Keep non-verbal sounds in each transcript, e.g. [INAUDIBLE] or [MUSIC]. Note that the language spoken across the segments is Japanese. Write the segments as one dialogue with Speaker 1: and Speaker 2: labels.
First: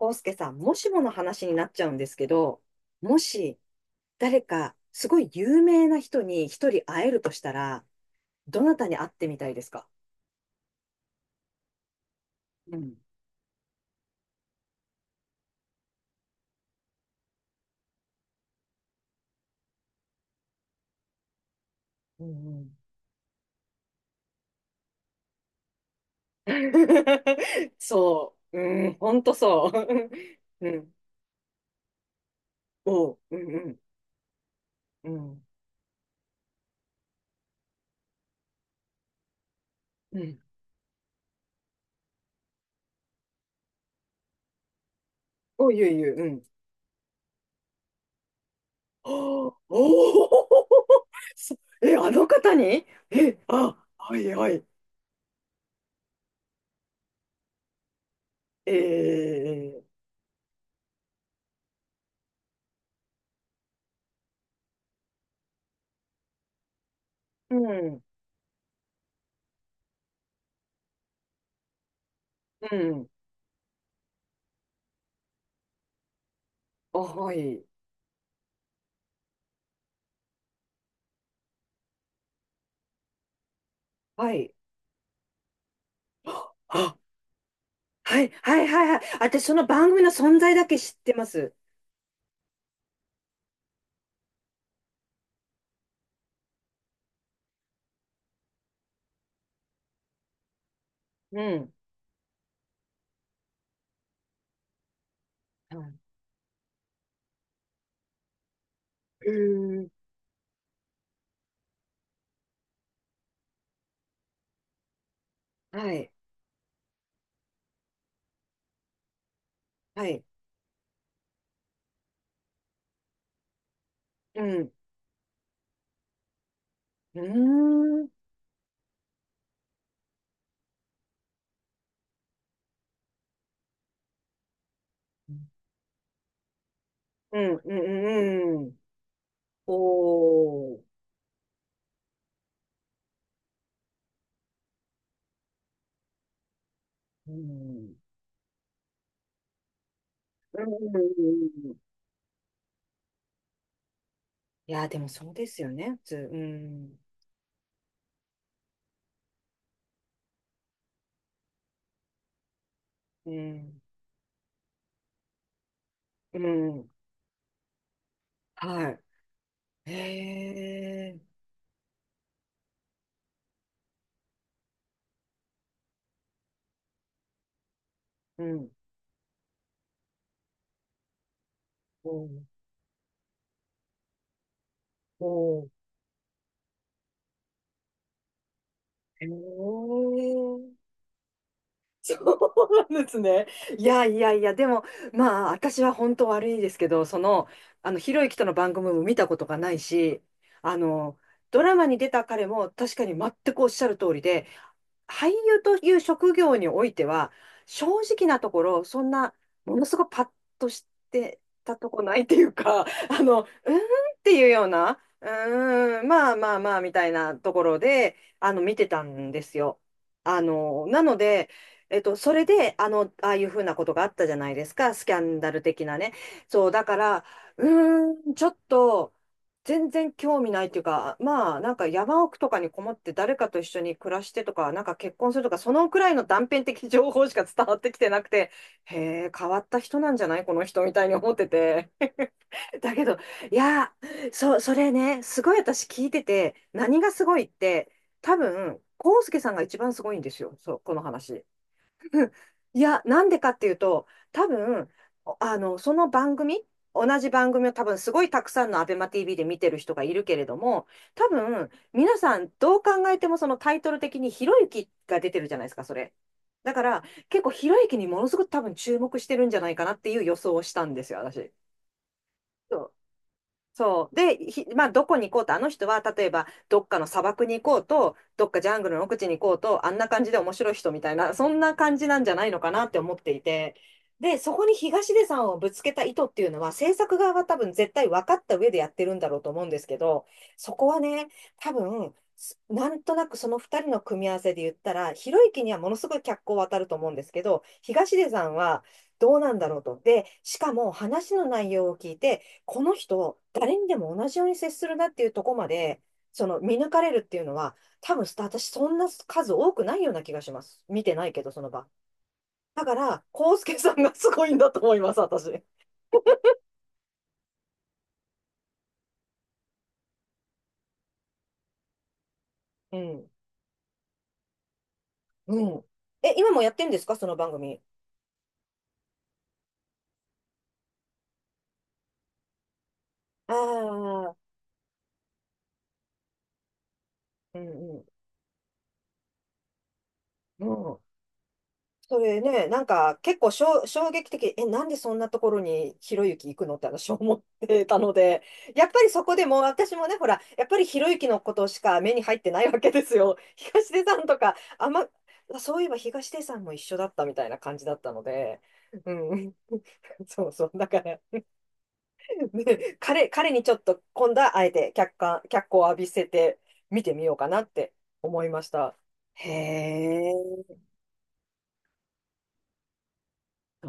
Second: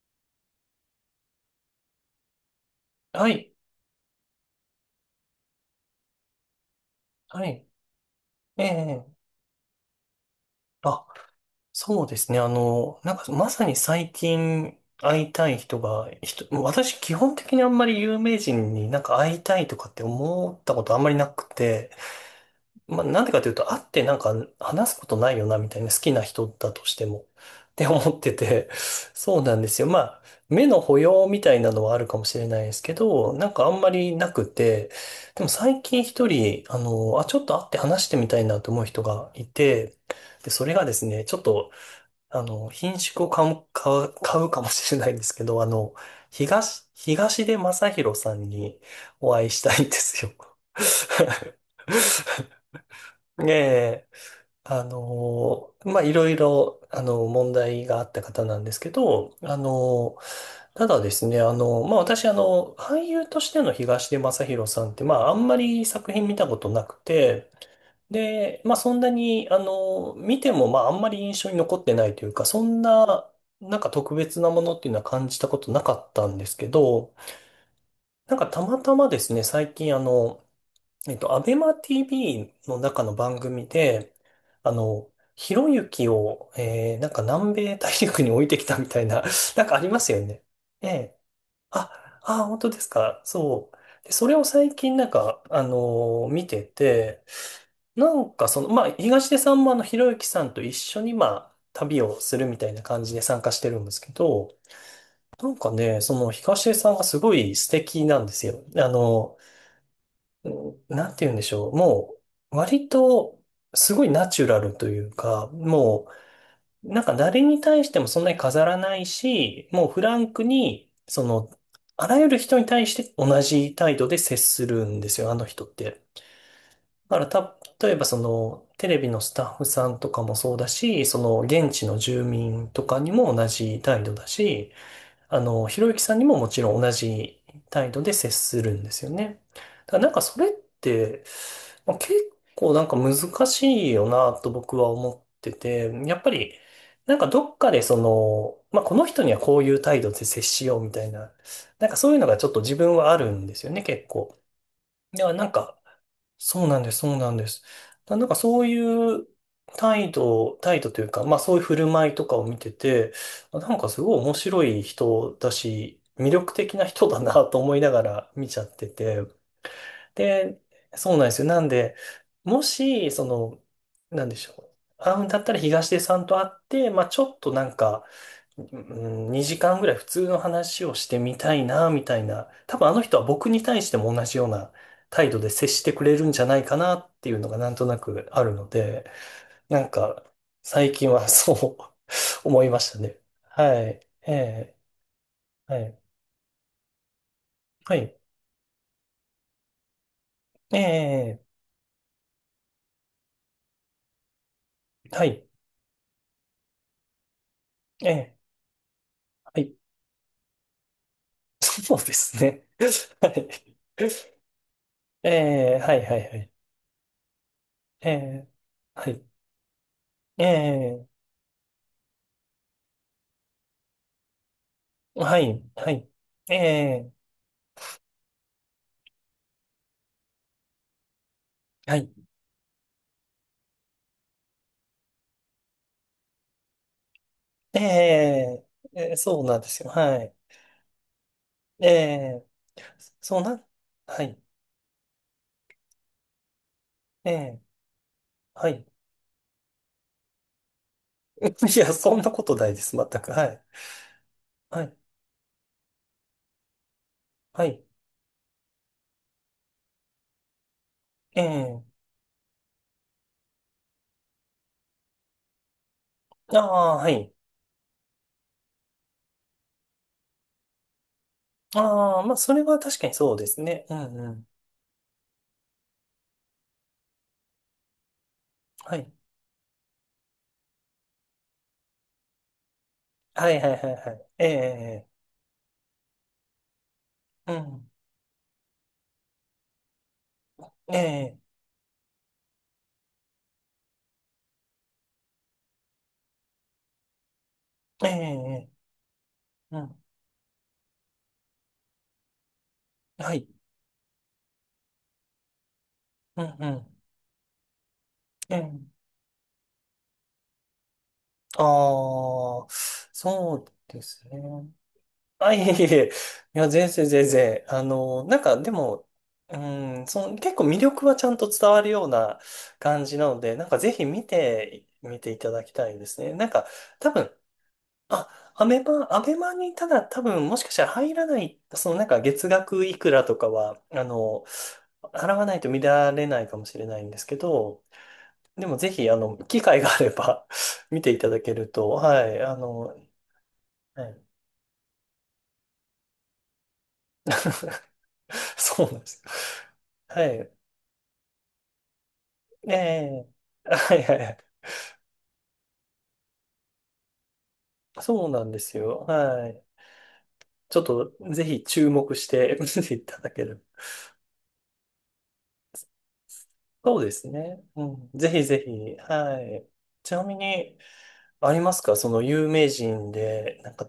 Speaker 1: 康介さん、もしもの話になっちゃうんですけど、も
Speaker 2: はい、
Speaker 1: し誰かすごい有名な人に一人会えるとし
Speaker 2: は
Speaker 1: た
Speaker 2: い、
Speaker 1: ら、ど
Speaker 2: え
Speaker 1: なたに
Speaker 2: え、
Speaker 1: 会ってみたいですか？
Speaker 2: あ、そうですね。
Speaker 1: うん。
Speaker 2: まさに最近会いたい人が、私基本的にあんまり有名人になんか会いたいとかって思ったことあんまりなくて、なんでかというと、会ってなんか話すことないよな、みたいな好きな人だとしても、っ
Speaker 1: [LAUGHS]
Speaker 2: て思って
Speaker 1: そう。
Speaker 2: て、
Speaker 1: うん、ほんと
Speaker 2: そうなんで
Speaker 1: そ
Speaker 2: すよ。
Speaker 1: う。[LAUGHS]
Speaker 2: 目
Speaker 1: う
Speaker 2: の
Speaker 1: ん。
Speaker 2: 保養みたいなのはあるかもしれないですけ
Speaker 1: おう、
Speaker 2: ど、
Speaker 1: う
Speaker 2: なんかあん
Speaker 1: ん、
Speaker 2: まりなくて、
Speaker 1: うん、う
Speaker 2: で
Speaker 1: ん。
Speaker 2: も最近一人、ちょっと会って話してみたいなと思う人がいて、
Speaker 1: うん。
Speaker 2: で、それがですね、ちょっと、品種を買う、買うかもしれないんですけど、
Speaker 1: おう、ゆうゆう、うん。
Speaker 2: 東出昌大さんにお会
Speaker 1: お
Speaker 2: い
Speaker 1: ー
Speaker 2: したいんです
Speaker 1: お
Speaker 2: よ。
Speaker 1: ー [LAUGHS] そ
Speaker 2: [LAUGHS]
Speaker 1: え、あの方に、え、
Speaker 2: え
Speaker 1: あ、
Speaker 2: え、
Speaker 1: はいはい。
Speaker 2: いろいろ、問題があった方なんで
Speaker 1: え
Speaker 2: すけど、
Speaker 1: ー、
Speaker 2: ただですね、私、俳優としての東出昌大さんって、あんまり作品見たことなくて、
Speaker 1: うん、
Speaker 2: で、そんなに、見ても、あんまり印象に残ってないというか、そ
Speaker 1: う
Speaker 2: ん
Speaker 1: ん。
Speaker 2: な、なんか特別なものっていうのは感じたことなかったんですけ
Speaker 1: あ、
Speaker 2: ど、
Speaker 1: はい、
Speaker 2: なんかたまたまですね、最近、アベマ TV の中の番組で、
Speaker 1: はい。
Speaker 2: ひろゆきを、
Speaker 1: あ、
Speaker 2: なんか南米大
Speaker 1: は
Speaker 2: 陸
Speaker 1: い、
Speaker 2: に置い
Speaker 1: は
Speaker 2: てき
Speaker 1: い、
Speaker 2: た
Speaker 1: はい、
Speaker 2: み
Speaker 1: はい。
Speaker 2: たいな、
Speaker 1: 私、そ
Speaker 2: [LAUGHS] な
Speaker 1: の
Speaker 2: んかあり
Speaker 1: 番
Speaker 2: ま
Speaker 1: 組の
Speaker 2: すよ
Speaker 1: 存
Speaker 2: ね。
Speaker 1: 在だけ
Speaker 2: え
Speaker 1: 知って
Speaker 2: え。
Speaker 1: ます。
Speaker 2: あ、本当ですか。そう。で、それを最近なんか、見てて、なんかその、東出さんもひろゆきさんと一緒に、
Speaker 1: うん。
Speaker 2: 旅をするみたいな感じで参加してるんですけど、なんか
Speaker 1: はい。
Speaker 2: ね、その東出さんがすごい素敵なんですよ。
Speaker 1: うーん。
Speaker 2: なんて言うんでしょう。もう、割と、すごいナチュラルというか、
Speaker 1: は
Speaker 2: も
Speaker 1: い、
Speaker 2: う、なんか誰に対してもそんなに飾らないし、もうフ
Speaker 1: は
Speaker 2: ラ
Speaker 1: い。
Speaker 2: ンクに、その、あらゆる人に対して同じ態度で接
Speaker 1: う
Speaker 2: す
Speaker 1: ん。
Speaker 2: るんですよ、あの人って。だか
Speaker 1: う
Speaker 2: らた、例え
Speaker 1: ー
Speaker 2: ば
Speaker 1: ん。
Speaker 2: その、テレビのスタッフさんとかもそうだし、その、現地の住民とかにも同じ態度だし、
Speaker 1: うん、
Speaker 2: ひろゆきさんにももちろん同
Speaker 1: う
Speaker 2: じ
Speaker 1: ん、う
Speaker 2: 態度で接す
Speaker 1: ん。う
Speaker 2: る
Speaker 1: ん。
Speaker 2: んですよね。だからなんかそれっ
Speaker 1: おー。
Speaker 2: て、結構なんか難しいよなと僕は思ってて、やっぱりなんか
Speaker 1: う
Speaker 2: どっかで
Speaker 1: ん。
Speaker 2: その、この人にはこういう態度で接
Speaker 1: う
Speaker 2: しようみたいな、
Speaker 1: ん。
Speaker 2: なんかそういうのがちょっと自分はあるんですよね、結構。
Speaker 1: いや、でも
Speaker 2: で
Speaker 1: そ
Speaker 2: は、
Speaker 1: う
Speaker 2: な
Speaker 1: で
Speaker 2: ん
Speaker 1: すよ
Speaker 2: か、
Speaker 1: ね、普通。う
Speaker 2: そうなんで
Speaker 1: ん。
Speaker 2: す、そうなんです。だなんかそういう態度というか、そういう振る舞いとかを見てて、
Speaker 1: う
Speaker 2: あなん
Speaker 1: ん。
Speaker 2: かすごい面白い人だし、魅
Speaker 1: う
Speaker 2: 力的な
Speaker 1: ん。
Speaker 2: 人だなと思いながら見ちゃって
Speaker 1: は
Speaker 2: て。
Speaker 1: い。へ
Speaker 2: で、そうなんで
Speaker 1: え。
Speaker 2: すよ。なんで、もし、その、なんでしょう。会うんだったら東出さんと会って、ちょっとなんか、
Speaker 1: う
Speaker 2: う
Speaker 1: ん。
Speaker 2: ん2時間ぐらい普通の話をしてみたいな、みた
Speaker 1: お
Speaker 2: い
Speaker 1: ー。
Speaker 2: な。多分あの人は僕に対しても同じような態度で
Speaker 1: お
Speaker 2: 接し
Speaker 1: ー。
Speaker 2: てくれるんじゃないかなっていうのがなんとなくあるので、
Speaker 1: へえ。
Speaker 2: なんか最近はそう
Speaker 1: [LAUGHS] そ
Speaker 2: [LAUGHS] 思
Speaker 1: う
Speaker 2: いました
Speaker 1: なんで
Speaker 2: ね。
Speaker 1: すね。
Speaker 2: は
Speaker 1: い
Speaker 2: い。
Speaker 1: やいや
Speaker 2: え
Speaker 1: いや、で
Speaker 2: え、
Speaker 1: も、まあ、
Speaker 2: は
Speaker 1: 私は
Speaker 2: い。
Speaker 1: 本当悪いですけど、その、
Speaker 2: は
Speaker 1: ひ
Speaker 2: い。
Speaker 1: ろゆきとの番組も見たことがないし、あ
Speaker 2: え
Speaker 1: の、
Speaker 2: え、
Speaker 1: ドラマに出た彼も確かに全くおっしゃる通りで、
Speaker 2: は
Speaker 1: 俳
Speaker 2: い。
Speaker 1: 優という職業においては、正
Speaker 2: え
Speaker 1: 直
Speaker 2: え、
Speaker 1: なところ、そんな、
Speaker 2: はい。
Speaker 1: ものすごくパッとしてたと
Speaker 2: そう
Speaker 1: こ
Speaker 2: で
Speaker 1: ないって
Speaker 2: す
Speaker 1: いう
Speaker 2: ね。
Speaker 1: か、
Speaker 2: [LAUGHS]
Speaker 1: あ
Speaker 2: は
Speaker 1: の、うー
Speaker 2: い。
Speaker 1: んっていうような、う
Speaker 2: ええ、は
Speaker 1: ー
Speaker 2: い、
Speaker 1: ん、
Speaker 2: はい、
Speaker 1: まあ
Speaker 2: はい。
Speaker 1: まあまあ、みたいなところ
Speaker 2: え
Speaker 1: で、
Speaker 2: え、
Speaker 1: 見てた
Speaker 2: はい。
Speaker 1: んですよ。あ
Speaker 2: え
Speaker 1: の、な
Speaker 2: え、
Speaker 1: ので、それで、あの、ああいうふうなことがあったじゃないですか、スキャ
Speaker 2: は
Speaker 1: ンダル
Speaker 2: い、
Speaker 1: 的
Speaker 2: は
Speaker 1: な
Speaker 2: い。
Speaker 1: ね。
Speaker 2: え
Speaker 1: そう、だか
Speaker 2: え、
Speaker 1: ら、うーん、ちょっと、全然興味ないっていうか、まあ、なんか
Speaker 2: はい。
Speaker 1: 山奥とかにこもって誰かと一緒に暮らしてとか、なんか結婚するとか、そのくらいの断片的情報しか伝わ
Speaker 2: え
Speaker 1: ってきてなくて、
Speaker 2: え
Speaker 1: へ
Speaker 2: ええ
Speaker 1: え、
Speaker 2: そう
Speaker 1: 変わ
Speaker 2: なん
Speaker 1: っ
Speaker 2: で
Speaker 1: た
Speaker 2: すよ。
Speaker 1: 人なん
Speaker 2: は
Speaker 1: じゃ
Speaker 2: い。
Speaker 1: ないこの人みたいに思って
Speaker 2: え
Speaker 1: て。
Speaker 2: え
Speaker 1: [LAUGHS] だけど、
Speaker 2: そう
Speaker 1: い
Speaker 2: な、
Speaker 1: や
Speaker 2: は
Speaker 1: ー、
Speaker 2: い。
Speaker 1: そう、それね、すごい私聞いてて、何がす
Speaker 2: え
Speaker 1: ごいっ
Speaker 2: え
Speaker 1: て、多
Speaker 2: は
Speaker 1: 分、
Speaker 2: い。
Speaker 1: 康介さんが一番すごいんですよ、そう、この
Speaker 2: [LAUGHS]
Speaker 1: 話。
Speaker 2: いや、そんなことない
Speaker 1: い
Speaker 2: です。
Speaker 1: や、
Speaker 2: 全
Speaker 1: なん
Speaker 2: く。
Speaker 1: で
Speaker 2: は
Speaker 1: かっ
Speaker 2: い。
Speaker 1: ていうと、多
Speaker 2: は
Speaker 1: 分、
Speaker 2: い。
Speaker 1: おあの、その番組、同じ番
Speaker 2: は
Speaker 1: 組を多
Speaker 2: い。
Speaker 1: 分すごいたくさんのアベマ TV で見てる人がいるけれども、多
Speaker 2: え
Speaker 1: 分、
Speaker 2: え
Speaker 1: 皆さんどう考えてもそのタイトル的にひろゆきが出てるじゃないですか、それ。
Speaker 2: あ
Speaker 1: だか
Speaker 2: あ、
Speaker 1: ら、
Speaker 2: はい。
Speaker 1: 結構ひろゆきにものすごく多分注目してるんじゃないかなっていう予想をしたんですよ、私。
Speaker 2: ああ、それ
Speaker 1: そ
Speaker 2: は
Speaker 1: う
Speaker 2: 確かにそうですね。う
Speaker 1: そ
Speaker 2: ん
Speaker 1: う。
Speaker 2: う
Speaker 1: で、
Speaker 2: ん。
Speaker 1: ひ、まあ、どこに行こうと、あの人は、例えば、どっかの砂漠に行こうと、どっかジャング
Speaker 2: は
Speaker 1: ルの
Speaker 2: い。
Speaker 1: 奥地に行こうと、あんな感じで面白い人みたいな、そんな感じなんじゃないのかなって思ってい
Speaker 2: はいはい
Speaker 1: て。
Speaker 2: はいはい。
Speaker 1: で、
Speaker 2: え
Speaker 1: そこに
Speaker 2: え
Speaker 1: 東出さんをぶつけた意図っていうのは、制作側は
Speaker 2: う
Speaker 1: 多分
Speaker 2: ん。
Speaker 1: 絶対分かった上でやってるんだろうと思うんですけど、そこはね、
Speaker 2: ええ
Speaker 1: 多分、すなんとなくその2人の組み合わせで言ったら、ひろゆきにはものすごい脚光を当たると思うんですけど、東出さん
Speaker 2: え
Speaker 1: は
Speaker 2: え
Speaker 1: どうなんだろ
Speaker 2: う
Speaker 1: うと。
Speaker 2: ん。
Speaker 1: で、しかも話の内容を聞いて、この
Speaker 2: は
Speaker 1: 人、
Speaker 2: い。
Speaker 1: 誰にでも同じように接するなっていうところまで、
Speaker 2: う
Speaker 1: そ
Speaker 2: ん
Speaker 1: の
Speaker 2: う
Speaker 1: 見抜
Speaker 2: ん。
Speaker 1: かれるっていうのは、多分
Speaker 2: ええ
Speaker 1: 私、そんな数多くないような気がします。見てないけど、その場。
Speaker 2: ああ、
Speaker 1: だから、コ
Speaker 2: そ
Speaker 1: ウス
Speaker 2: う
Speaker 1: ケさん
Speaker 2: で
Speaker 1: が
Speaker 2: す
Speaker 1: すごいん
Speaker 2: ね。
Speaker 1: だと思います、
Speaker 2: あ、い
Speaker 1: 私。
Speaker 2: えいえいえ。いや、全然全然。なんかでも、うん、その、結構魅力はちゃんと伝わるような
Speaker 1: う
Speaker 2: 感じな
Speaker 1: ん。
Speaker 2: ので、なんかぜひ見て、見ていた
Speaker 1: う
Speaker 2: だき
Speaker 1: ん。
Speaker 2: たいですね。
Speaker 1: え、
Speaker 2: なん
Speaker 1: 今も
Speaker 2: か、
Speaker 1: やってんです
Speaker 2: 多
Speaker 1: か、そ
Speaker 2: 分、
Speaker 1: の番組？
Speaker 2: あ、アベマにただ多分もしかしたら入らない、そのなんか月額いくらとか
Speaker 1: あ
Speaker 2: は、
Speaker 1: あー、
Speaker 2: 払わないと見られないかもしれないんですけ
Speaker 1: うん
Speaker 2: ど、
Speaker 1: うん。
Speaker 2: でもぜひ、機会があれば
Speaker 1: う
Speaker 2: [LAUGHS]
Speaker 1: ん。
Speaker 2: 見ていただけると、
Speaker 1: そ
Speaker 2: は
Speaker 1: れ
Speaker 2: い、
Speaker 1: ね、なんか結構しょ
Speaker 2: は
Speaker 1: 衝
Speaker 2: い、
Speaker 1: 撃的、え、なんでそんなところにひろゆき行くのって私思ってたので、
Speaker 2: [LAUGHS]
Speaker 1: や
Speaker 2: そ
Speaker 1: っ
Speaker 2: うなん
Speaker 1: ぱ
Speaker 2: で
Speaker 1: り
Speaker 2: す。
Speaker 1: そこでもう私もね、
Speaker 2: は
Speaker 1: ほら、
Speaker 2: い。
Speaker 1: やっぱりひろゆきのことしか目に入ってない
Speaker 2: え
Speaker 1: わけです
Speaker 2: え。
Speaker 1: よ。
Speaker 2: [LAUGHS]
Speaker 1: 東
Speaker 2: はい
Speaker 1: 出
Speaker 2: は
Speaker 1: さ
Speaker 2: いは
Speaker 1: んと
Speaker 2: い。
Speaker 1: か、あんま、そういえば東出さんも一緒だったみたいな感じだったの
Speaker 2: そうなんで
Speaker 1: で、
Speaker 2: すよ。
Speaker 1: う
Speaker 2: は
Speaker 1: ん、
Speaker 2: い。
Speaker 1: [LAUGHS] そうそう、
Speaker 2: ちょっ
Speaker 1: だか
Speaker 2: と、
Speaker 1: ら、
Speaker 2: ぜひ注目して [LAUGHS] 見て
Speaker 1: ね、
Speaker 2: いた
Speaker 1: 彼、
Speaker 2: だけ
Speaker 1: 彼に
Speaker 2: る。
Speaker 1: ちょっと今度はあえて客観、脚光を浴びせて
Speaker 2: そ
Speaker 1: 見
Speaker 2: うで
Speaker 1: てみ
Speaker 2: す
Speaker 1: ようかな
Speaker 2: ね。
Speaker 1: っ
Speaker 2: う
Speaker 1: て
Speaker 2: ん。ぜ
Speaker 1: 思
Speaker 2: ひ
Speaker 1: いま
Speaker 2: ぜ
Speaker 1: した。
Speaker 2: ひ。は
Speaker 1: へ
Speaker 2: い。ちなみに、
Speaker 1: え。
Speaker 2: ありますかその有名人で、なんか、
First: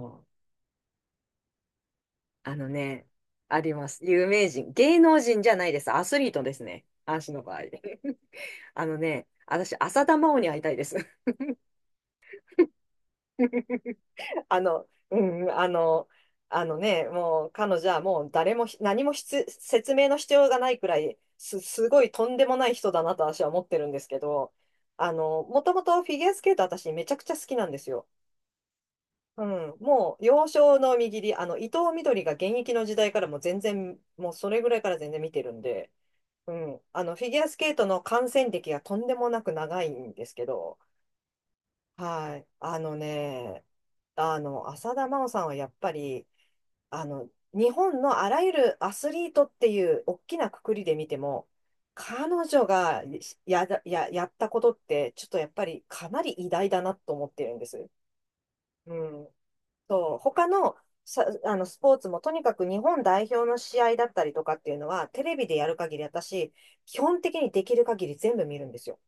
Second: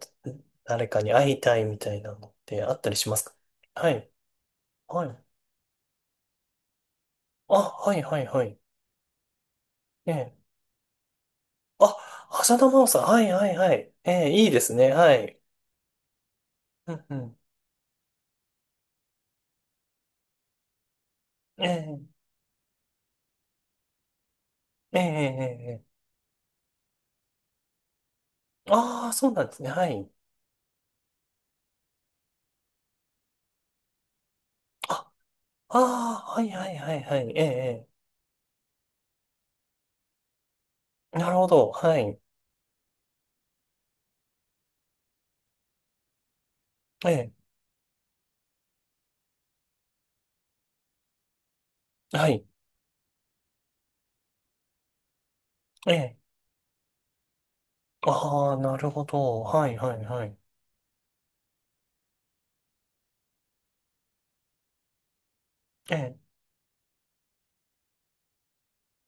Speaker 2: 誰かに会いたいみたいなのっ
Speaker 1: あ
Speaker 2: て
Speaker 1: の
Speaker 2: あったり
Speaker 1: ね、
Speaker 2: しますか？
Speaker 1: ありま
Speaker 2: は
Speaker 1: す。
Speaker 2: い。
Speaker 1: 有名人。芸
Speaker 2: は
Speaker 1: 能
Speaker 2: い。
Speaker 1: 人じゃないです。アスリートですね。足の場
Speaker 2: あ、
Speaker 1: 合。[LAUGHS]
Speaker 2: はいはいはい。
Speaker 1: あのね、私、浅
Speaker 2: え
Speaker 1: 田真
Speaker 2: え。
Speaker 1: 央に会いたいです。
Speaker 2: あ、浅田真央さん。はいはいはい。ええ、
Speaker 1: [LAUGHS]
Speaker 2: いいで
Speaker 1: あ
Speaker 2: す
Speaker 1: の、
Speaker 2: ね。は
Speaker 1: う
Speaker 2: い。
Speaker 1: ん、あの、あの
Speaker 2: う
Speaker 1: ね、
Speaker 2: んうん。
Speaker 1: もう彼女はもう誰もひ何もひつ説明の必要がないくらいす、
Speaker 2: え
Speaker 1: す
Speaker 2: え、
Speaker 1: ごいとんでもない人だなと私は思ってるんですけど、
Speaker 2: ええ、え
Speaker 1: も
Speaker 2: え、え
Speaker 1: ともと
Speaker 2: え。
Speaker 1: フィギュアスケート私めちゃくちゃ好きなんですよ。
Speaker 2: ああ、そうな
Speaker 1: う
Speaker 2: んですね。
Speaker 1: ん、
Speaker 2: はい。
Speaker 1: もう幼少の右利り、あの、伊藤みどりが現役の時代からもう全然、もうそれぐらいから全然見てるん
Speaker 2: あ
Speaker 1: で、
Speaker 2: あ、はい
Speaker 1: う
Speaker 2: はい
Speaker 1: ん、
Speaker 2: は
Speaker 1: あ
Speaker 2: い
Speaker 1: の
Speaker 2: は
Speaker 1: フィ
Speaker 2: い。
Speaker 1: ギ
Speaker 2: え
Speaker 1: ュアスケート
Speaker 2: え、
Speaker 1: の観戦歴がとんでもなく長いんですけど、
Speaker 2: ええなるほど。はい。
Speaker 1: はい、あのね、あの浅田真央さんはやっぱりあ
Speaker 2: え
Speaker 1: の
Speaker 2: え、
Speaker 1: 日本のあらゆるアスリートっていう大きな括りで見ても、彼
Speaker 2: はい。
Speaker 1: 女がや、や、やったことって、ちょっとやっぱり
Speaker 2: え
Speaker 1: か
Speaker 2: え。
Speaker 1: なり偉大だなと思ってるんです。
Speaker 2: ああ、なる
Speaker 1: う
Speaker 2: ほ
Speaker 1: ん、
Speaker 2: ど。はいはい
Speaker 1: そう、
Speaker 2: はい。
Speaker 1: 他のさ、あのスポーツもとにかく日本代表の試合だったりとかっていうのは、テレビでやる
Speaker 2: え
Speaker 1: 限り、
Speaker 2: え。
Speaker 1: 私、基本的にできる限り全部見るんですよ。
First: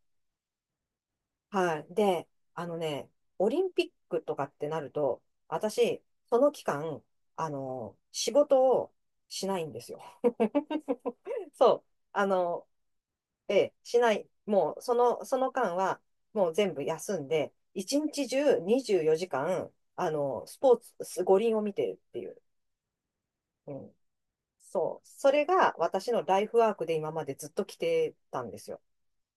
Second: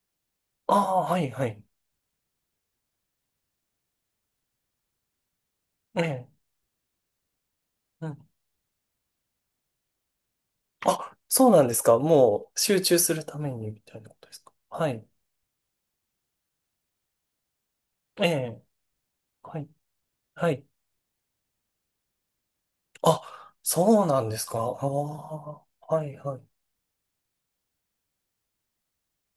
Speaker 2: ああ、はいはい。
Speaker 1: はい。で、あのね、オリンピックとかってなると、
Speaker 2: え
Speaker 1: 私、
Speaker 2: え。
Speaker 1: その期間、あの、
Speaker 2: うん。
Speaker 1: 仕事をしないんですよ。
Speaker 2: あ、そう
Speaker 1: [LAUGHS]
Speaker 2: なんです
Speaker 1: そう。
Speaker 2: か。
Speaker 1: あ
Speaker 2: もう
Speaker 1: の、
Speaker 2: 集中するため
Speaker 1: え
Speaker 2: に
Speaker 1: え、
Speaker 2: みた
Speaker 1: し
Speaker 2: いな
Speaker 1: な
Speaker 2: こと
Speaker 1: い。
Speaker 2: ですか？
Speaker 1: もう、
Speaker 2: は
Speaker 1: そ
Speaker 2: い。
Speaker 1: の、その間は、もう全部休んで、一
Speaker 2: え
Speaker 1: 日中
Speaker 2: え。
Speaker 1: 24時
Speaker 2: はい。
Speaker 1: 間、あの、
Speaker 2: は
Speaker 1: ス
Speaker 2: い。
Speaker 1: ポーツ、五輪を見てるっていう。
Speaker 2: あ、
Speaker 1: うん、
Speaker 2: そうなんですか。あ
Speaker 1: そう。それ
Speaker 2: あ、
Speaker 1: が
Speaker 2: は
Speaker 1: 私
Speaker 2: い
Speaker 1: の
Speaker 2: は
Speaker 1: ライフ
Speaker 2: い。
Speaker 1: ワークで今までずっと来てたんですよ。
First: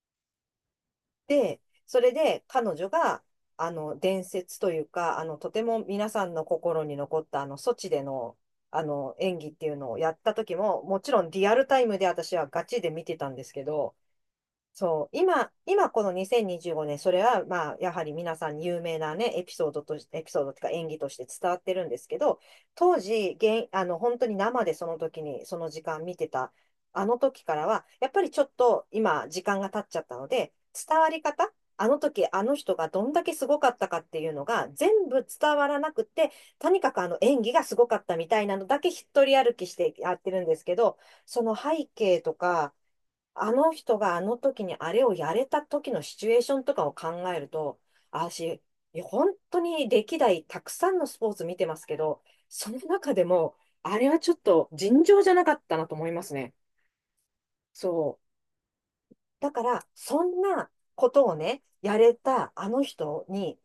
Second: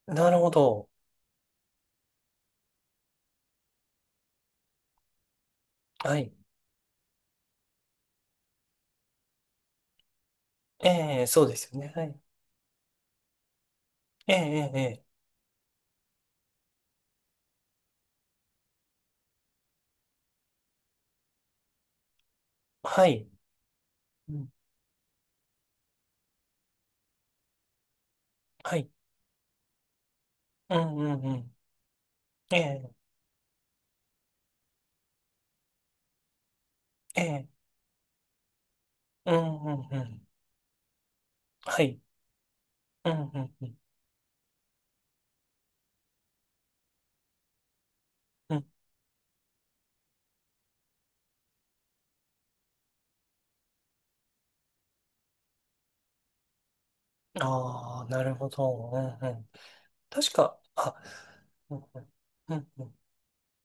Speaker 2: なるほど。
Speaker 1: で、それで彼女が、あの、伝説というか、あの、とても皆
Speaker 2: は
Speaker 1: さ
Speaker 2: い。
Speaker 1: んの心に残った、あの、ソチでの、あの、演技っていうのをやった時も、もちろ
Speaker 2: ええ、
Speaker 1: ん
Speaker 2: そ
Speaker 1: リ
Speaker 2: う
Speaker 1: ア
Speaker 2: で
Speaker 1: ル
Speaker 2: す
Speaker 1: タ
Speaker 2: よ
Speaker 1: イ
Speaker 2: ね。
Speaker 1: ム
Speaker 2: は
Speaker 1: で
Speaker 2: い。
Speaker 1: 私はガチで見てたんですけど、
Speaker 2: ええ、ええ、え
Speaker 1: そう、
Speaker 2: え
Speaker 1: 今、今この2025年、それはまあ、やはり皆さんに有名なね、エピソードとし、エピソードというか演技として伝わってるんですけど、当
Speaker 2: はい。
Speaker 1: 時、現、あの、本当
Speaker 2: う
Speaker 1: に
Speaker 2: ん
Speaker 1: 生でその時に、その時間見てた、あの時からは、やっぱりちょっ
Speaker 2: は
Speaker 1: と
Speaker 2: い。
Speaker 1: 今、時間が経っちゃったので、
Speaker 2: うん
Speaker 1: 伝わ
Speaker 2: う
Speaker 1: り
Speaker 2: んう
Speaker 1: 方、
Speaker 2: ん。
Speaker 1: あの時、あの
Speaker 2: え
Speaker 1: 人が
Speaker 2: え、
Speaker 1: どんだけすごかったかっていうのが、全部伝わらなくて、とにかくあの
Speaker 2: え
Speaker 1: 演
Speaker 2: え。
Speaker 1: 技がすごかったみたいなのだけ一
Speaker 2: う
Speaker 1: 人
Speaker 2: ん
Speaker 1: 歩き
Speaker 2: う
Speaker 1: し
Speaker 2: ん
Speaker 1: て
Speaker 2: う
Speaker 1: やっ
Speaker 2: ん
Speaker 1: てるんですけど、その
Speaker 2: は
Speaker 1: 背
Speaker 2: い。
Speaker 1: 景とか、
Speaker 2: うん、う
Speaker 1: あ
Speaker 2: ん、う
Speaker 1: の
Speaker 2: ん。
Speaker 1: 人があの時にあれをやれた時のシチュエーションとかを考えると、あ私、
Speaker 2: うん
Speaker 1: いや本当に歴代たくさんのスポーツ見てますけど、その中でも、あれはちょっと尋常じゃなかったなと思いますね。
Speaker 2: ああ、
Speaker 1: そ
Speaker 2: なるほど。うん、う
Speaker 1: う。だ
Speaker 2: ん。
Speaker 1: から、そ
Speaker 2: 確
Speaker 1: ん
Speaker 2: か、
Speaker 1: な
Speaker 2: あ、
Speaker 1: ことをね、
Speaker 2: うん、
Speaker 1: や
Speaker 2: うん、
Speaker 1: れた
Speaker 2: う
Speaker 1: あ
Speaker 2: ん。
Speaker 1: の
Speaker 2: うん
Speaker 1: 人に、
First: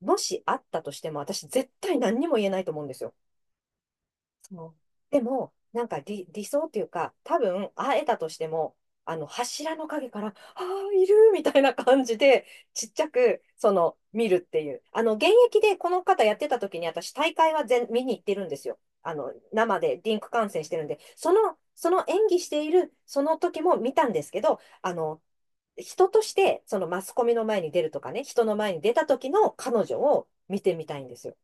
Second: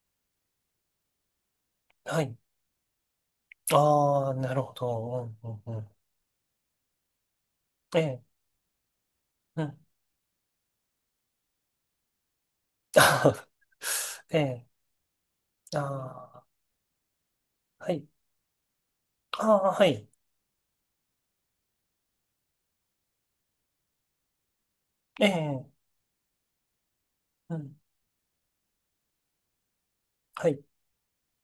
Speaker 1: もしあったとしても、私絶対何
Speaker 2: は
Speaker 1: に
Speaker 2: い。
Speaker 1: も言えないと思うんですよ。
Speaker 2: ああ、なる
Speaker 1: そう
Speaker 2: ほ
Speaker 1: ん、で
Speaker 2: ど。う
Speaker 1: も、
Speaker 2: ん、うん、う
Speaker 1: なん
Speaker 2: ん。
Speaker 1: か理、理想っていうか、多分会
Speaker 2: え
Speaker 1: えた
Speaker 2: え、
Speaker 1: としても、あの
Speaker 2: う
Speaker 1: 柱の
Speaker 2: ん。
Speaker 1: 陰から、ああ、いるみたいな感じで、ちっ
Speaker 2: [LAUGHS]
Speaker 1: ちゃ
Speaker 2: あ
Speaker 1: く、その、見る
Speaker 2: ーえ
Speaker 1: って
Speaker 2: え、
Speaker 1: いう。あの、現役で
Speaker 2: あ
Speaker 1: この方やっ
Speaker 2: あ、
Speaker 1: てた時に、私、大会は全、
Speaker 2: は
Speaker 1: 見
Speaker 2: い。
Speaker 1: に行ってるんですよ。
Speaker 2: ああ、
Speaker 1: 生
Speaker 2: は
Speaker 1: で
Speaker 2: い。
Speaker 1: リンク観戦してるんで、その演技している、その時も見たんですけど、
Speaker 2: ええ、
Speaker 1: 人として、そのマスコミの
Speaker 2: う
Speaker 1: 前に
Speaker 2: ん。
Speaker 1: 出るとかね、人の前に出た時の彼女を
Speaker 2: は
Speaker 1: 見
Speaker 2: い。
Speaker 1: てみたいんですよ。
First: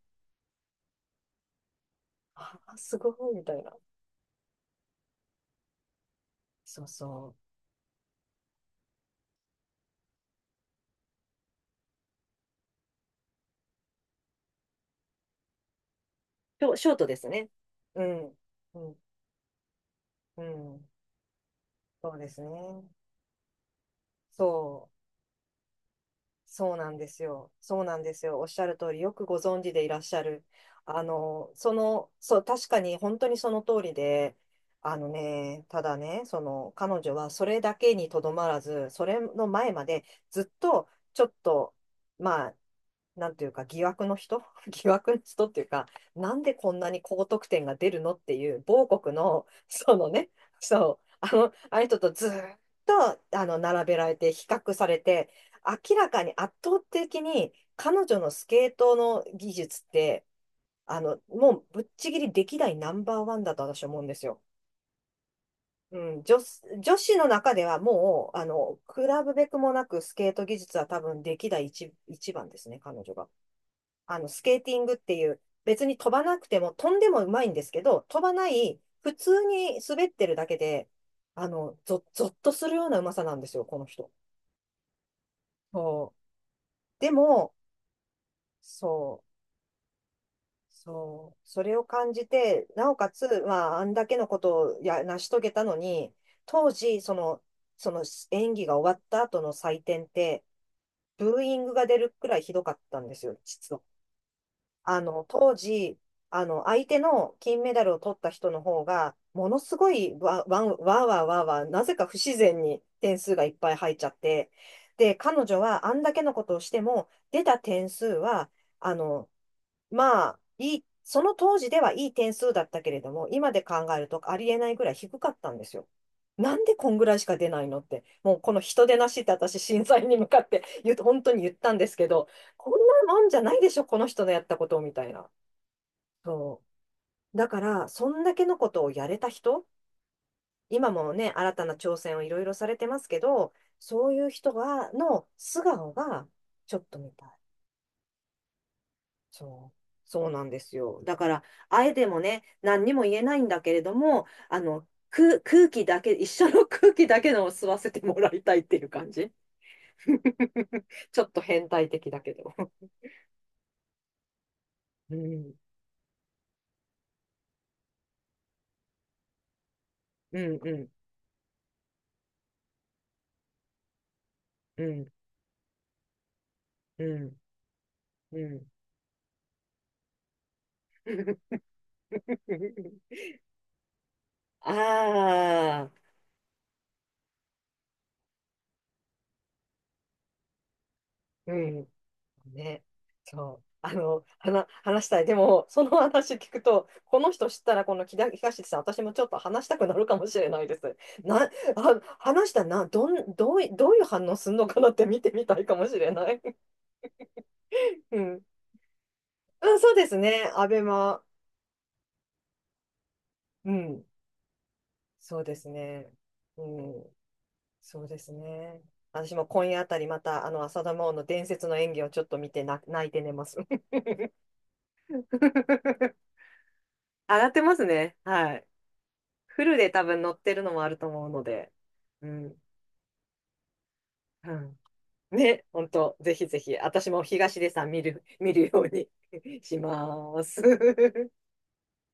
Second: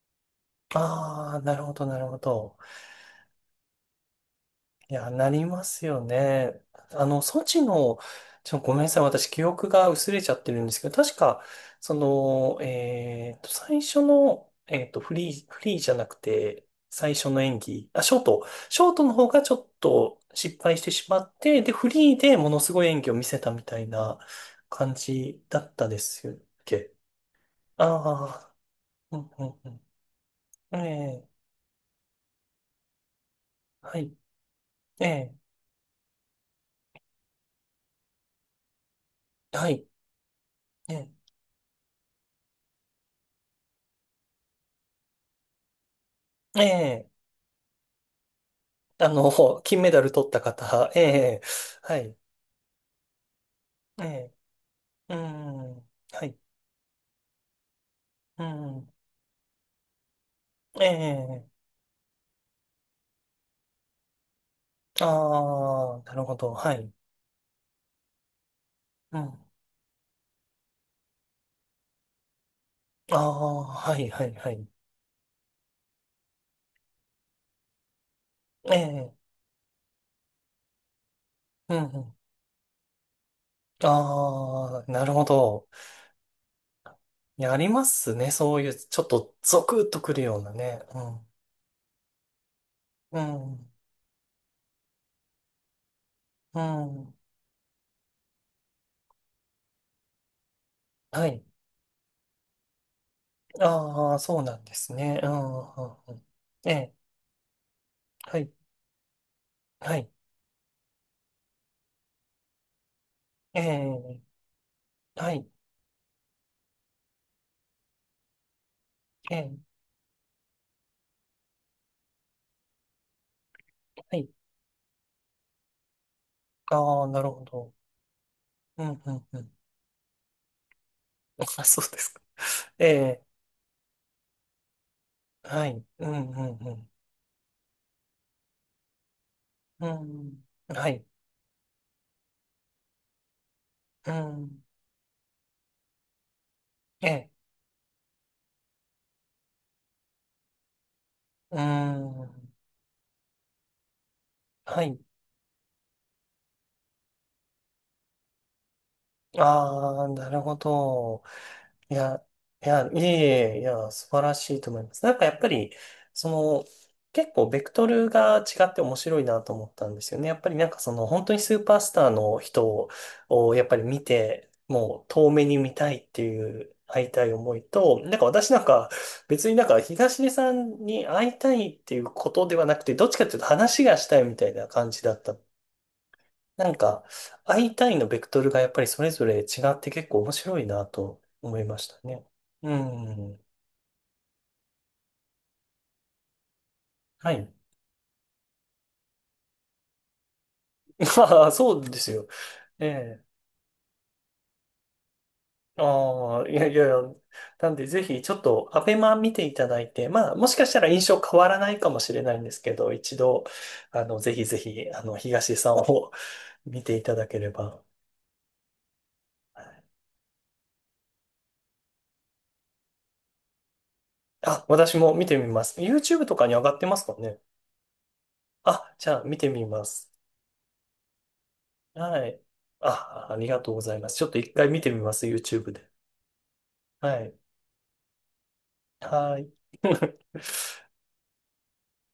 Speaker 2: ああ、なるほど、なるほど。
Speaker 1: ああ、すごい、みたいな。
Speaker 2: いや、なりますよね。
Speaker 1: そうそ
Speaker 2: ソ
Speaker 1: う。
Speaker 2: チの、ごめんなさい。私、記憶が薄れちゃってるんですけど、確か、その、最初の、フリー、フリーじゃなく
Speaker 1: シ
Speaker 2: て、
Speaker 1: ョショートで
Speaker 2: 最
Speaker 1: す
Speaker 2: 初の
Speaker 1: ね。
Speaker 2: 演技、あ、
Speaker 1: う
Speaker 2: ショー
Speaker 1: ん。
Speaker 2: ト。
Speaker 1: う
Speaker 2: ショー
Speaker 1: ん。
Speaker 2: トの方がちょっと
Speaker 1: う
Speaker 2: 失敗し
Speaker 1: ん。
Speaker 2: てしまって、で、フ
Speaker 1: そ
Speaker 2: リ
Speaker 1: う
Speaker 2: ー
Speaker 1: で
Speaker 2: で
Speaker 1: すね。
Speaker 2: ものすごい演技を見せたみたいな
Speaker 1: そ
Speaker 2: 感
Speaker 1: う。
Speaker 2: じだったですっ
Speaker 1: そうな
Speaker 2: け？
Speaker 1: んですよ。そうなんですよ。おっ
Speaker 2: あ
Speaker 1: しゃる通り、よ
Speaker 2: あー、う
Speaker 1: く
Speaker 2: ん、
Speaker 1: ご
Speaker 2: う
Speaker 1: 存
Speaker 2: ん、
Speaker 1: 知でいらっしゃる。
Speaker 2: うん。ええ、
Speaker 1: 確かに本当にその通り
Speaker 2: はい、
Speaker 1: で、あ
Speaker 2: え
Speaker 1: の
Speaker 2: え、
Speaker 1: ね、ただね、彼女はそれだけにとどまらず、それの
Speaker 2: は
Speaker 1: 前ま
Speaker 2: い、
Speaker 1: でずっと、
Speaker 2: ええ、
Speaker 1: ちょっと、まあ、なんていうか、疑惑の人 [LAUGHS] 疑惑の人っていうか、なんで
Speaker 2: え
Speaker 1: こんなに
Speaker 2: え。
Speaker 1: 高得点が出るのっていう、某
Speaker 2: あ
Speaker 1: 国
Speaker 2: の、
Speaker 1: の、[LAUGHS]
Speaker 2: 金メ
Speaker 1: そ
Speaker 2: ダ
Speaker 1: の
Speaker 2: ル取
Speaker 1: ね、
Speaker 2: った方、
Speaker 1: そ
Speaker 2: え
Speaker 1: う、
Speaker 2: え、
Speaker 1: あの
Speaker 2: は
Speaker 1: 人と
Speaker 2: い、
Speaker 1: ずーっと、並べ
Speaker 2: え
Speaker 1: られて、
Speaker 2: え、
Speaker 1: 比較され
Speaker 2: う
Speaker 1: て、
Speaker 2: ん、
Speaker 1: 明らか
Speaker 2: は
Speaker 1: に
Speaker 2: い、
Speaker 1: 圧倒的に彼女の
Speaker 2: う
Speaker 1: スケー
Speaker 2: ん、
Speaker 1: トの技術って、
Speaker 2: ええ、
Speaker 1: もうぶっちぎり歴代ナンバーワンだと私は思うんですよ。
Speaker 2: あ
Speaker 1: う
Speaker 2: あ、な
Speaker 1: ん、
Speaker 2: るほど、はい、
Speaker 1: 女子の中ではもう、比
Speaker 2: う
Speaker 1: べ
Speaker 2: ん、
Speaker 1: べくもなくスケート技術は多分歴代一、一番ですね、彼女
Speaker 2: あ
Speaker 1: が。
Speaker 2: あ、はい、はい、
Speaker 1: ス
Speaker 2: は
Speaker 1: ケー
Speaker 2: い、
Speaker 1: ティングっていう、別に飛ばなくても、飛んでもうまいんですけど、飛ばな
Speaker 2: え
Speaker 1: い、
Speaker 2: え、
Speaker 1: 普通に滑ってるだけで、あ
Speaker 2: う
Speaker 1: の、
Speaker 2: ん、
Speaker 1: ぞっとするようなうまさなんですよ、この人。
Speaker 2: ああ、なるほど。
Speaker 1: そう。で
Speaker 2: いや、
Speaker 1: も、
Speaker 2: ありますね、そういう、ちょっ
Speaker 1: そ
Speaker 2: とゾクッとくるようなね、うん、
Speaker 1: そう、それを感じて、なおか
Speaker 2: う
Speaker 1: つ、ま
Speaker 2: ん、
Speaker 1: あ、あんだけのことを成し遂げたのに、
Speaker 2: う
Speaker 1: 当時、
Speaker 2: ん、
Speaker 1: その演技が終わった後の採点って、
Speaker 2: は
Speaker 1: ブー
Speaker 2: い、
Speaker 1: イングが出るくらいひどかったんですよ、実は。
Speaker 2: ああ、そうなんです
Speaker 1: あ
Speaker 2: ね、
Speaker 1: の、
Speaker 2: うん、
Speaker 1: 当
Speaker 2: うん
Speaker 1: 時、
Speaker 2: うん
Speaker 1: あの、
Speaker 2: え
Speaker 1: 相
Speaker 2: え、
Speaker 1: 手の金メダルを取った
Speaker 2: は
Speaker 1: 人
Speaker 2: い、
Speaker 1: の方が、ものすご
Speaker 2: はい、
Speaker 1: いわ、わん、わーわーわーわー、なぜか不自然に点数がいっ
Speaker 2: え
Speaker 1: ぱい入っちゃっ
Speaker 2: え、
Speaker 1: て、で、
Speaker 2: は
Speaker 1: 彼
Speaker 2: い、
Speaker 1: 女はあんだけのことをしても、出た点数は、あの、
Speaker 2: ええ、
Speaker 1: まあ、いい、その当時ではいい点数だったけれども、今で考える
Speaker 2: は
Speaker 1: と
Speaker 2: い
Speaker 1: ありえないぐらい低かったんですよ。なんでこん
Speaker 2: あ
Speaker 1: ぐ
Speaker 2: あ、
Speaker 1: らい
Speaker 2: な
Speaker 1: し
Speaker 2: る
Speaker 1: か
Speaker 2: ほ
Speaker 1: 出ない
Speaker 2: ど。
Speaker 1: のって、もうこの
Speaker 2: う
Speaker 1: 人出
Speaker 2: ん、
Speaker 1: な
Speaker 2: う
Speaker 1: しっ
Speaker 2: ん、
Speaker 1: て
Speaker 2: うん。
Speaker 1: 私審査員に向かって言う、本当に言っ
Speaker 2: あ、
Speaker 1: たん
Speaker 2: そ
Speaker 1: で
Speaker 2: う
Speaker 1: す
Speaker 2: で
Speaker 1: け
Speaker 2: すか。
Speaker 1: ど、こ
Speaker 2: え
Speaker 1: んなも
Speaker 2: え、
Speaker 1: んじゃないでしょ、この人のやったことみたいな。
Speaker 2: はい。うん、
Speaker 1: そ
Speaker 2: うん、
Speaker 1: う。だから、そんだけのことをやれた人、
Speaker 2: うん。うん、
Speaker 1: 今
Speaker 2: はい。
Speaker 1: もね、新たな挑戦をいろいろされてますけど、そ
Speaker 2: う
Speaker 1: ういう人
Speaker 2: ん、
Speaker 1: が、の素顔がちょっと
Speaker 2: え
Speaker 1: 見たい。
Speaker 2: え、
Speaker 1: そう、そうなんですよ。だから、
Speaker 2: う
Speaker 1: あえても
Speaker 2: ん。
Speaker 1: ね、何にも言えないんだけれども、あ
Speaker 2: は
Speaker 1: の、
Speaker 2: い。
Speaker 1: 空気だけ、一緒の空気だけのを吸わせてもらいたいっていう感じ。
Speaker 2: ああ、なるほ
Speaker 1: [LAUGHS] ちょ
Speaker 2: ど。
Speaker 1: っと変態
Speaker 2: い
Speaker 1: 的だ
Speaker 2: や、
Speaker 1: けど。
Speaker 2: いや、
Speaker 1: [LAUGHS]
Speaker 2: いえいえ、いや、素晴らしいと思います。な
Speaker 1: う
Speaker 2: んかやっぱ
Speaker 1: ん、
Speaker 2: り、その、結構ベクトルが違って面白いなと思ったんですよね。や
Speaker 1: う
Speaker 2: っぱり
Speaker 1: ん、
Speaker 2: なん
Speaker 1: う
Speaker 2: か
Speaker 1: ん、
Speaker 2: その、本当にスーパースターの人をやっぱり見て、
Speaker 1: う
Speaker 2: もう
Speaker 1: ん、
Speaker 2: 遠目に見たいっていう
Speaker 1: う
Speaker 2: 会いたい
Speaker 1: ん、
Speaker 2: 思いと、なんか
Speaker 1: [LAUGHS] う
Speaker 2: 私なん
Speaker 1: ん。
Speaker 2: か別になんか東出さんに会いたいっていうことではなくて、どっち
Speaker 1: [LAUGHS]
Speaker 2: かっていうと話がしたいみたいな感じだった
Speaker 1: ああ、
Speaker 2: なんか、会いのベクトルがやっぱりそれぞれ違って結構面白いなと
Speaker 1: う
Speaker 2: 思いま
Speaker 1: ん。
Speaker 2: したね。う
Speaker 1: ね、
Speaker 2: ん。
Speaker 1: そう、話したい。でも、その話聞くと、この
Speaker 2: は
Speaker 1: 人
Speaker 2: い。
Speaker 1: 知ったら、この木田東さん、私もちょっと話したくなるかもしれないです。
Speaker 2: [LAUGHS]
Speaker 1: な、
Speaker 2: そうですよ。
Speaker 1: 話したらな、
Speaker 2: え
Speaker 1: ど
Speaker 2: え。
Speaker 1: ん、どうい、どういう反応するのかなって見てみたいかもしれない。
Speaker 2: ああ、
Speaker 1: [LAUGHS]
Speaker 2: いやいやいや。なんで、ぜ
Speaker 1: う
Speaker 2: ひ、ちょ
Speaker 1: ん。
Speaker 2: っと、アベマ見ていた
Speaker 1: うん、
Speaker 2: だ
Speaker 1: そ
Speaker 2: い
Speaker 1: うで
Speaker 2: て、
Speaker 1: す
Speaker 2: も
Speaker 1: ね。
Speaker 2: しか
Speaker 1: ア
Speaker 2: した
Speaker 1: ベ
Speaker 2: ら印
Speaker 1: マ。
Speaker 2: 象変わらないかもしれないんですけど、一度、
Speaker 1: うん。
Speaker 2: ぜひぜひ、
Speaker 1: そうで
Speaker 2: 東
Speaker 1: す
Speaker 2: さん
Speaker 1: ね。
Speaker 2: を
Speaker 1: う
Speaker 2: [LAUGHS] 見てい
Speaker 1: ん。
Speaker 2: ただければ。
Speaker 1: そうですね。私も
Speaker 2: は
Speaker 1: 今夜
Speaker 2: い
Speaker 1: あたりまた、あの、浅田真央の伝説の演技をちょっと見てな、泣いて寝ます。
Speaker 2: あ、私も見てみます。YouTube と
Speaker 1: [LAUGHS]
Speaker 2: かに上がってますかね？
Speaker 1: 笑ってますね。はい。
Speaker 2: あ、じゃあ、見て
Speaker 1: フ
Speaker 2: み
Speaker 1: ル
Speaker 2: ま
Speaker 1: で多
Speaker 2: す。
Speaker 1: 分乗ってるのもあると思うので、
Speaker 2: は
Speaker 1: う
Speaker 2: い。
Speaker 1: ん、
Speaker 2: あ、ありがとうございます。ちょっと
Speaker 1: う
Speaker 2: 一回
Speaker 1: ん。
Speaker 2: 見てみます、
Speaker 1: ね、
Speaker 2: YouTube
Speaker 1: 本
Speaker 2: で。
Speaker 1: 当、ぜひぜひ、私
Speaker 2: は
Speaker 1: も
Speaker 2: い。
Speaker 1: 東出さん見る、見るように
Speaker 2: はい。
Speaker 1: [LAUGHS] し
Speaker 2: [LAUGHS]
Speaker 1: ます。